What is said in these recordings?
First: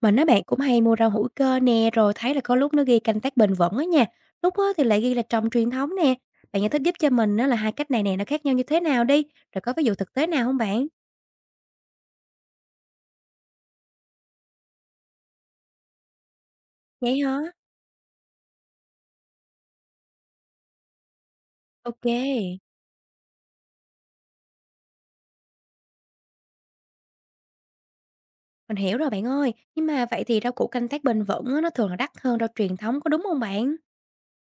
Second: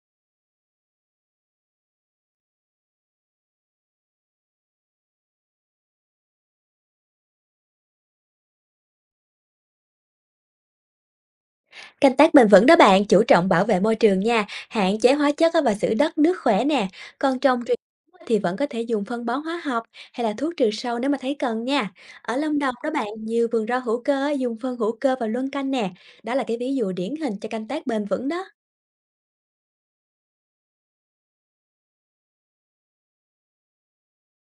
Mình á bạn cũng hay mua rau hữu cơ nè, rồi thấy là có lúc nó ghi canh tác bền vững á nha, lúc á thì lại ghi là trồng truyền thống nè. Bạn giải thích giúp cho mình á là hai cách này nè nó khác nhau như thế nào đi, rồi có ví dụ thực tế nào không bạn? Canh tác bền vững đó bạn, chú trọng bảo vệ môi trường nha, hạn chế hóa chất á và giữ đất nước khỏe nè. Vậy Còn hả? trồng truyền thống á thì vẫn có thể dùng phân bón hóa học hay là thuốc trừ sâu nếu mà thấy cần nha. Ở Lâm OK, Đồng đó bạn, nhiều vườn rau hữu cơ á, dùng phân hữu cơ và luân canh nè. Đó là cái ví dụ điển hình cho canh tác bền vững đó. mình hiểu rồi bạn ơi, nhưng mà vậy thì rau củ canh tác bền vững á nó thường là đắt hơn rau truyền thống có đúng không bạn?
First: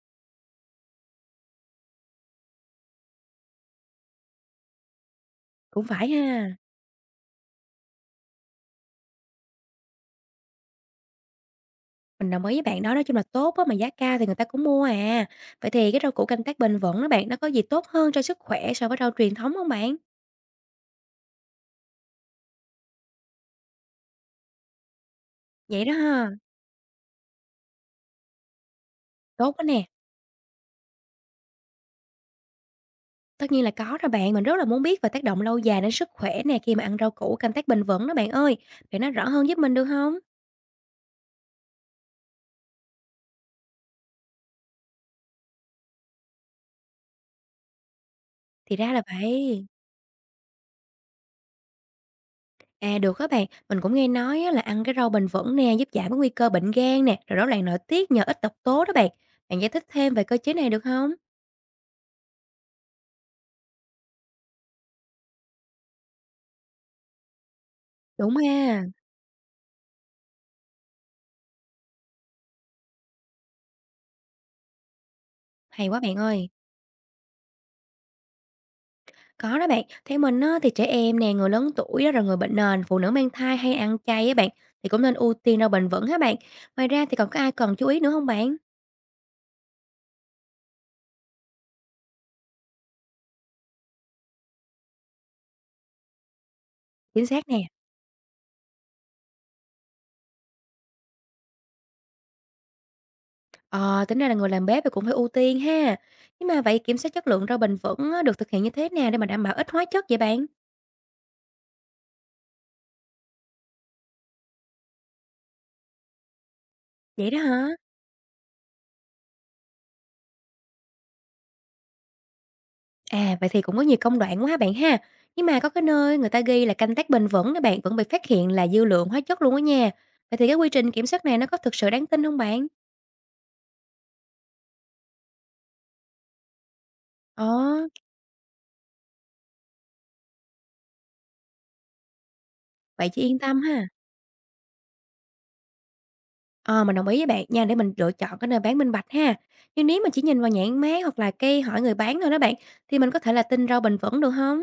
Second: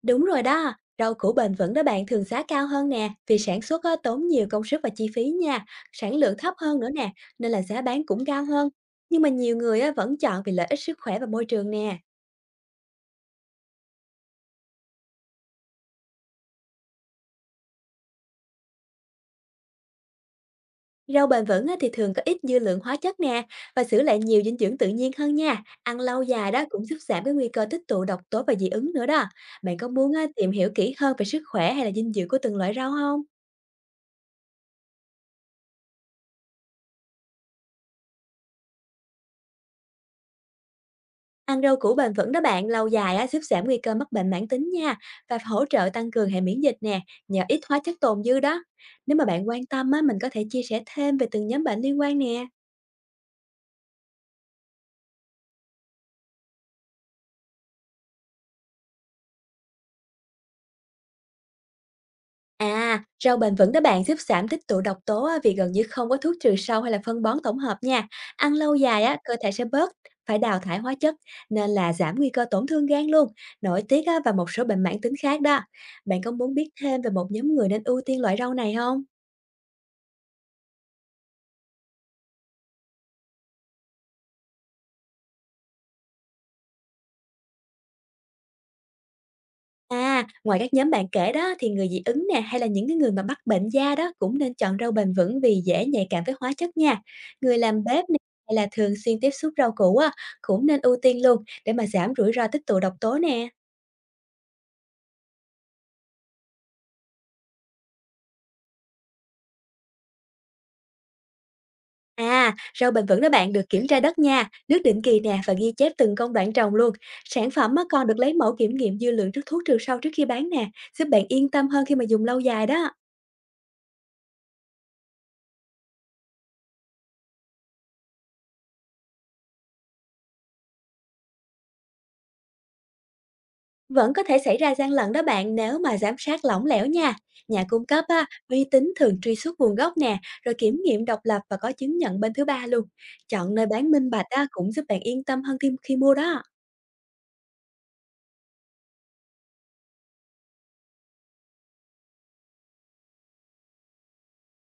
Đúng rồi đó, rau củ bền vững đó bạn thường giá cao hơn nè, vì sản xuất á, tốn nhiều công sức và chi phí nha, Cũng phải sản lượng thấp ha, hơn nữa nè, nên là giá bán cũng cao hơn. Nhưng mà nhiều người á, vẫn chọn vì lợi ích sức khỏe và môi trường nè. mình đồng ý với bạn đó, nói chung là tốt á mà giá cao thì người ta cũng mua à. Vậy thì cái rau củ canh tác bền vững đó bạn, nó có gì tốt hơn cho sức khỏe so với rau truyền thống không bạn? Rau bền vững á, thì thường có ít dư lượng hóa chất nè và giữ lại nhiều dinh dưỡng tự nhiên hơn nha. Vậy đó Ăn lâu ha, dài đó cũng giúp giảm cái nguy cơ tích tụ độc tố và dị ứng nữa đó. tốt quá Bạn nè. có muốn á, tìm hiểu kỹ hơn về sức khỏe hay là dinh dưỡng của từng loại rau không? Tất nhiên là có rồi bạn, mình rất là muốn biết về tác động lâu dài đến sức khỏe nè khi mà ăn rau củ canh tác bền vững đó bạn ơi. Bạn nói rõ hơn giúp mình được không? Ăn rau củ bền vững đó bạn, lâu dài á, giúp giảm nguy cơ mắc bệnh mãn tính nha và hỗ trợ tăng cường hệ miễn dịch nè nhờ ít hóa chất tồn dư đó. Thì ra là Nếu mà bạn quan vậy. tâm á, mình có thể chia sẻ thêm về từng nhóm bệnh liên quan nè. À, được các bạn, mình cũng nghe nói á là ăn cái rau bền vững nè, giúp giảm cái nguy cơ bệnh gan nè, rồi rối loạn nội tiết nhờ ít độc tố đó bạn. Bạn giải thích thêm về cơ chế này được không? À, rau bền vững đó bạn giúp giảm tích tụ độc tố á, vì gần như không có thuốc trừ sâu hay là phân bón tổng hợp nha. Đúng Ăn lâu ha, dài á, cơ thể sẽ bớt phải đào thải hóa chất nên là giảm nguy cơ tổn thương gan luôn, nội tiết á, và một số bệnh mãn tính khác đó. hay quá bạn Bạn có ơi. muốn biết thêm về một nhóm người nên ưu tiên loại rau này không? Có đó bạn, theo mình á thì trẻ em nè, người lớn tuổi đó rồi người bệnh nền, phụ nữ mang thai hay ăn chay á bạn, thì cũng nên ưu tiên rau bền vững há bạn. Ngoài ra thì còn có ai cần chú ý nữa không bạn? À, ngoài các nhóm bạn kể đó thì người dị ứng nè hay là những cái người mà mắc bệnh da đó cũng nên chọn rau bền vững vì dễ nhạy cảm với hóa chất nha. Chính xác Người nè. làm bếp nè hay là thường xuyên tiếp xúc rau củ á cũng nên ưu tiên luôn để mà giảm rủi ro tích tụ độc tố nè. Ờ, tính ra là người làm bếp thì cũng phải ưu tiên ha. Nhưng mà vậy kiểm soát chất lượng rau bền vững á, được thực hiện như thế nào để mà đảm bảo ít hóa chất vậy bạn? À, rau bền vững đó bạn được kiểm tra đất nha, nước định kỳ nè và ghi chép từng công đoạn trồng luôn. Vậy đó Sản hả? phẩm á còn được lấy mẫu kiểm nghiệm dư lượng trước thuốc trừ sâu trước khi bán nè, giúp bạn yên tâm hơn khi mà dùng lâu dài đó. À, vậy thì cũng có nhiều công đoạn quá ha bạn ha. Nhưng mà có cái nơi người ta ghi là canh tác bền vững đó bạn vẫn bị phát hiện là dư lượng hóa chất luôn á nha. Vậy thì cái quy trình kiểm soát này nó có thực sự đáng tin không bạn? Vẫn có thể xảy ra gian lận đó bạn nếu mà giám sát lỏng lẻo nha. Ờ, Nhà cung cấp á, uy tín thường truy xuất nguồn gốc nè, rồi kiểm nghiệm độc lập và có chứng nhận bên thứ ba luôn. vậy chứ yên Chọn tâm nơi ha. bán minh bạch á, cũng giúp bạn yên tâm hơn khi mua đó. Ờ, mình đồng ý với bạn nha để mình lựa chọn cái nơi bán minh bạch ha. Nhưng nếu mà chỉ nhìn vào nhãn mác hoặc là cây hỏi người bán thôi đó bạn thì mình có thể là tin rau bền vững được không?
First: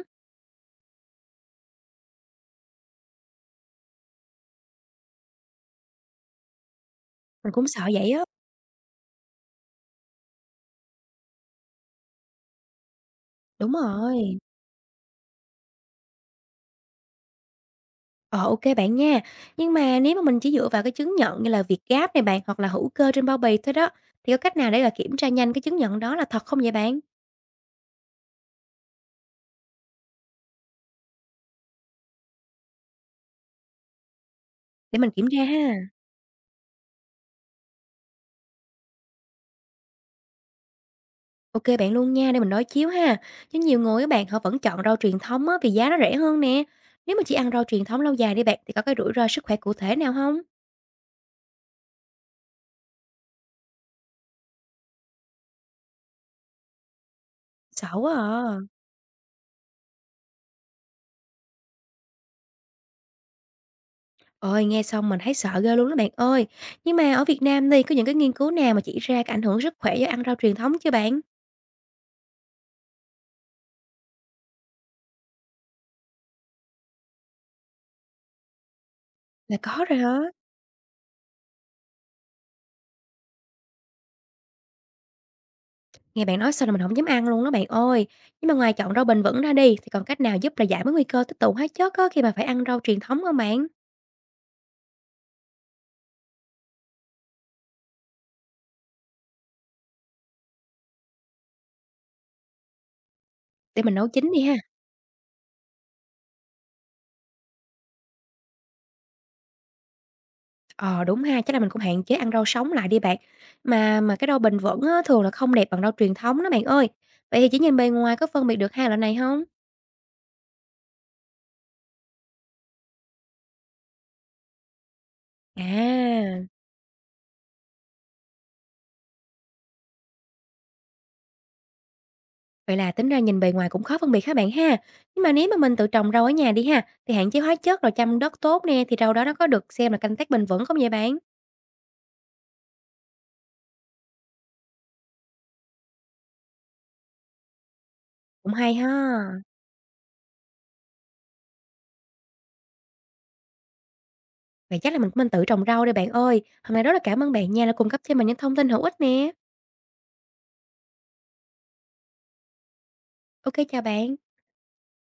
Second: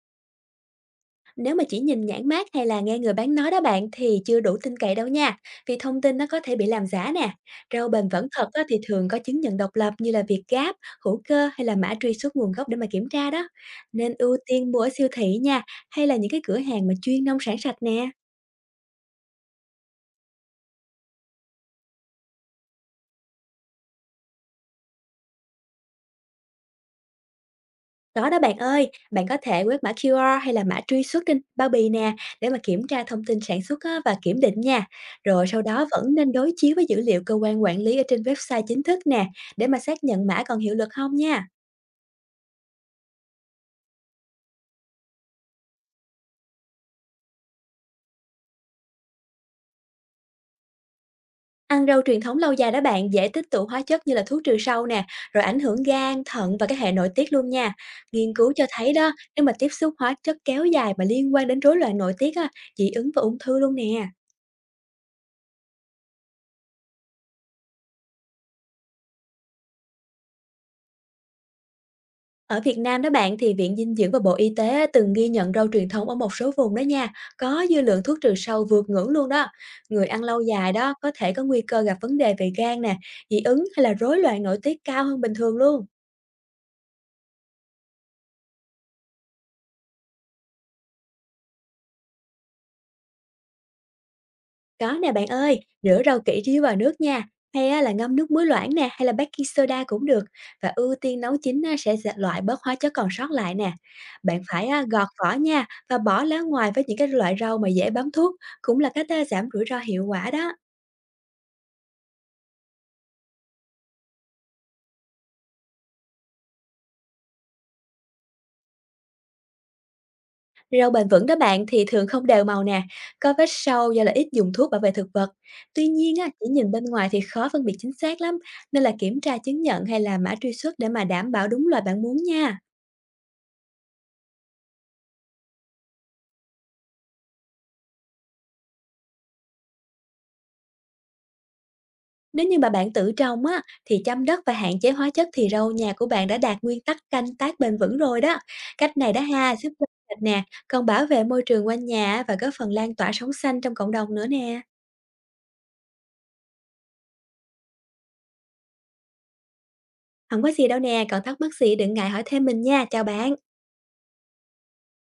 Nếu mà chỉ nhìn nhãn mác hay là nghe người bán nói đó bạn thì chưa đủ tin cậy đâu nha, vì thông tin nó có thể bị làm giả nè. Mình cũng sợ Rau bền vậy á. vẫn thật á, thì thường có chứng nhận độc lập như là Việt Gáp, hữu cơ hay là mã truy xuất nguồn gốc để mà kiểm tra đó. Đúng Nên ưu rồi. tiên mua ở siêu thị nha, hay là những cái cửa hàng mà chuyên nông sản sạch nè. Ờ, OK bạn nha. Nhưng mà nếu mà mình chỉ dựa vào cái chứng nhận như là Việt Gáp này bạn, hoặc là hữu cơ trên bao bì thôi đó, thì có cách nào để, là kiểm tra nhanh cái chứng nhận đó là thật không vậy bạn? Có đó bạn ơi, bạn có thể quét mã QR hay là mã truy xuất trên bao bì nè để mà kiểm tra thông tin sản xuất á, và kiểm định nha. Để mình kiểm tra Rồi sau ha. đó vẫn nên đối chiếu với dữ liệu cơ quan quản lý ở trên website chính thức nè để mà xác nhận mã còn hiệu lực không nha. OK bạn luôn nha, để mình đối chiếu ha. Chứ nhiều người các bạn, họ vẫn chọn rau truyền thống á vì giá nó rẻ hơn nè. Nếu mà chỉ ăn rau truyền thống lâu dài đi bạn, thì có cái rủi ro sức khỏe cụ thể nào không? Ăn rau truyền thống lâu dài đó bạn dễ tích tụ hóa chất như là thuốc trừ sâu nè, rồi ảnh hưởng gan, thận và các hệ nội tiết luôn nha. Sợ quá Nghiên cứu à. cho thấy đó, nếu mà tiếp xúc hóa chất kéo dài mà liên quan đến rối loạn nội tiết á, dị ứng và ung thư luôn nè. Ôi, nghe xong mình thấy sợ ghê luôn đó bạn ơi. Nhưng mà ở Việt Nam thì có những cái nghiên cứu nào mà chỉ ra cái ảnh hưởng sức khỏe do ăn rau truyền thống chưa bạn? Ở Việt Nam đó bạn thì Viện Dinh dưỡng và Bộ Y tế á, từng ghi nhận rau truyền thống ở một số vùng đó nha, có dư lượng thuốc trừ sâu vượt ngưỡng luôn đó. Là có rồi Người hả? ăn lâu dài đó có thể có nguy cơ gặp vấn đề về gan nè, dị ứng hay là rối loạn nội tiết cao hơn bình thường luôn. Nghe bạn nói xong là mình không dám ăn luôn đó bạn ơi. Nhưng mà ngoài chọn rau bền vững ra đi, thì còn cách nào giúp là giảm cái nguy cơ tích tụ hóa chất á, khi mà phải ăn rau truyền thống không bạn? Có nè bạn ơi, rửa rau kỹ trước khi vào nước nha, hay á là ngâm nước muối loãng nè, hay là baking soda cũng được. Và ưu tiên nấu chín á, sẽ dẹp loại bớt hóa chất còn sót lại nè. Để mình nấu chín Bạn đi ha. phải á, gọt vỏ nha và bỏ lá ngoài với những cái loại rau mà dễ bám thuốc, cũng là cách á, giảm rủi ro hiệu quả đó. Ờ, đúng ha, chắc là mình cũng hạn chế ăn rau sống lại đi bạn. Mà cái rau bền vững á, thường là không đẹp bằng rau truyền thống đó bạn ơi. Vậy thì chỉ nhìn bề ngoài có phân biệt được hai loại này không? Rau bền vững đó bạn thì thường không đều màu nè, có vết sâu do là ít dùng thuốc bảo vệ thực vật. Tuy nhiên á, À, chỉ nhìn bên ngoài thì khó phân biệt chính xác lắm, nên là kiểm tra chứng nhận hay là mã truy xuất để mà đảm bảo đúng loại bạn muốn nha. vậy là tính ra nhìn bề ngoài cũng khó phân biệt hả bạn ha? Nhưng mà nếu mà mình tự trồng rau ở nhà đi ha, thì hạn chế hóa chất rồi chăm đất tốt nè, thì rau đó nó có được xem là canh tác bền vững không vậy bạn? Nếu như mà bạn tự trồng á, thì chăm đất và hạn chế hóa chất thì rau nhà của bạn đã đạt nguyên tắc canh tác bền vững rồi đó. Cũng hay Cách này đã ha. ha, giúp cho sạch nè, còn bảo vệ môi trường quanh nhà và góp phần lan tỏa sống xanh trong cộng đồng nữa nè. Vậy chắc là mình cũng nên tự trồng rau đây bạn ơi. Hôm nay rất là cảm ơn bạn nha đã cung cấp cho mình những thông tin hữu ích nè. Không có gì đâu nè, còn thắc mắc gì đừng ngại hỏi thêm mình nha, chào bạn. OK chào bạn.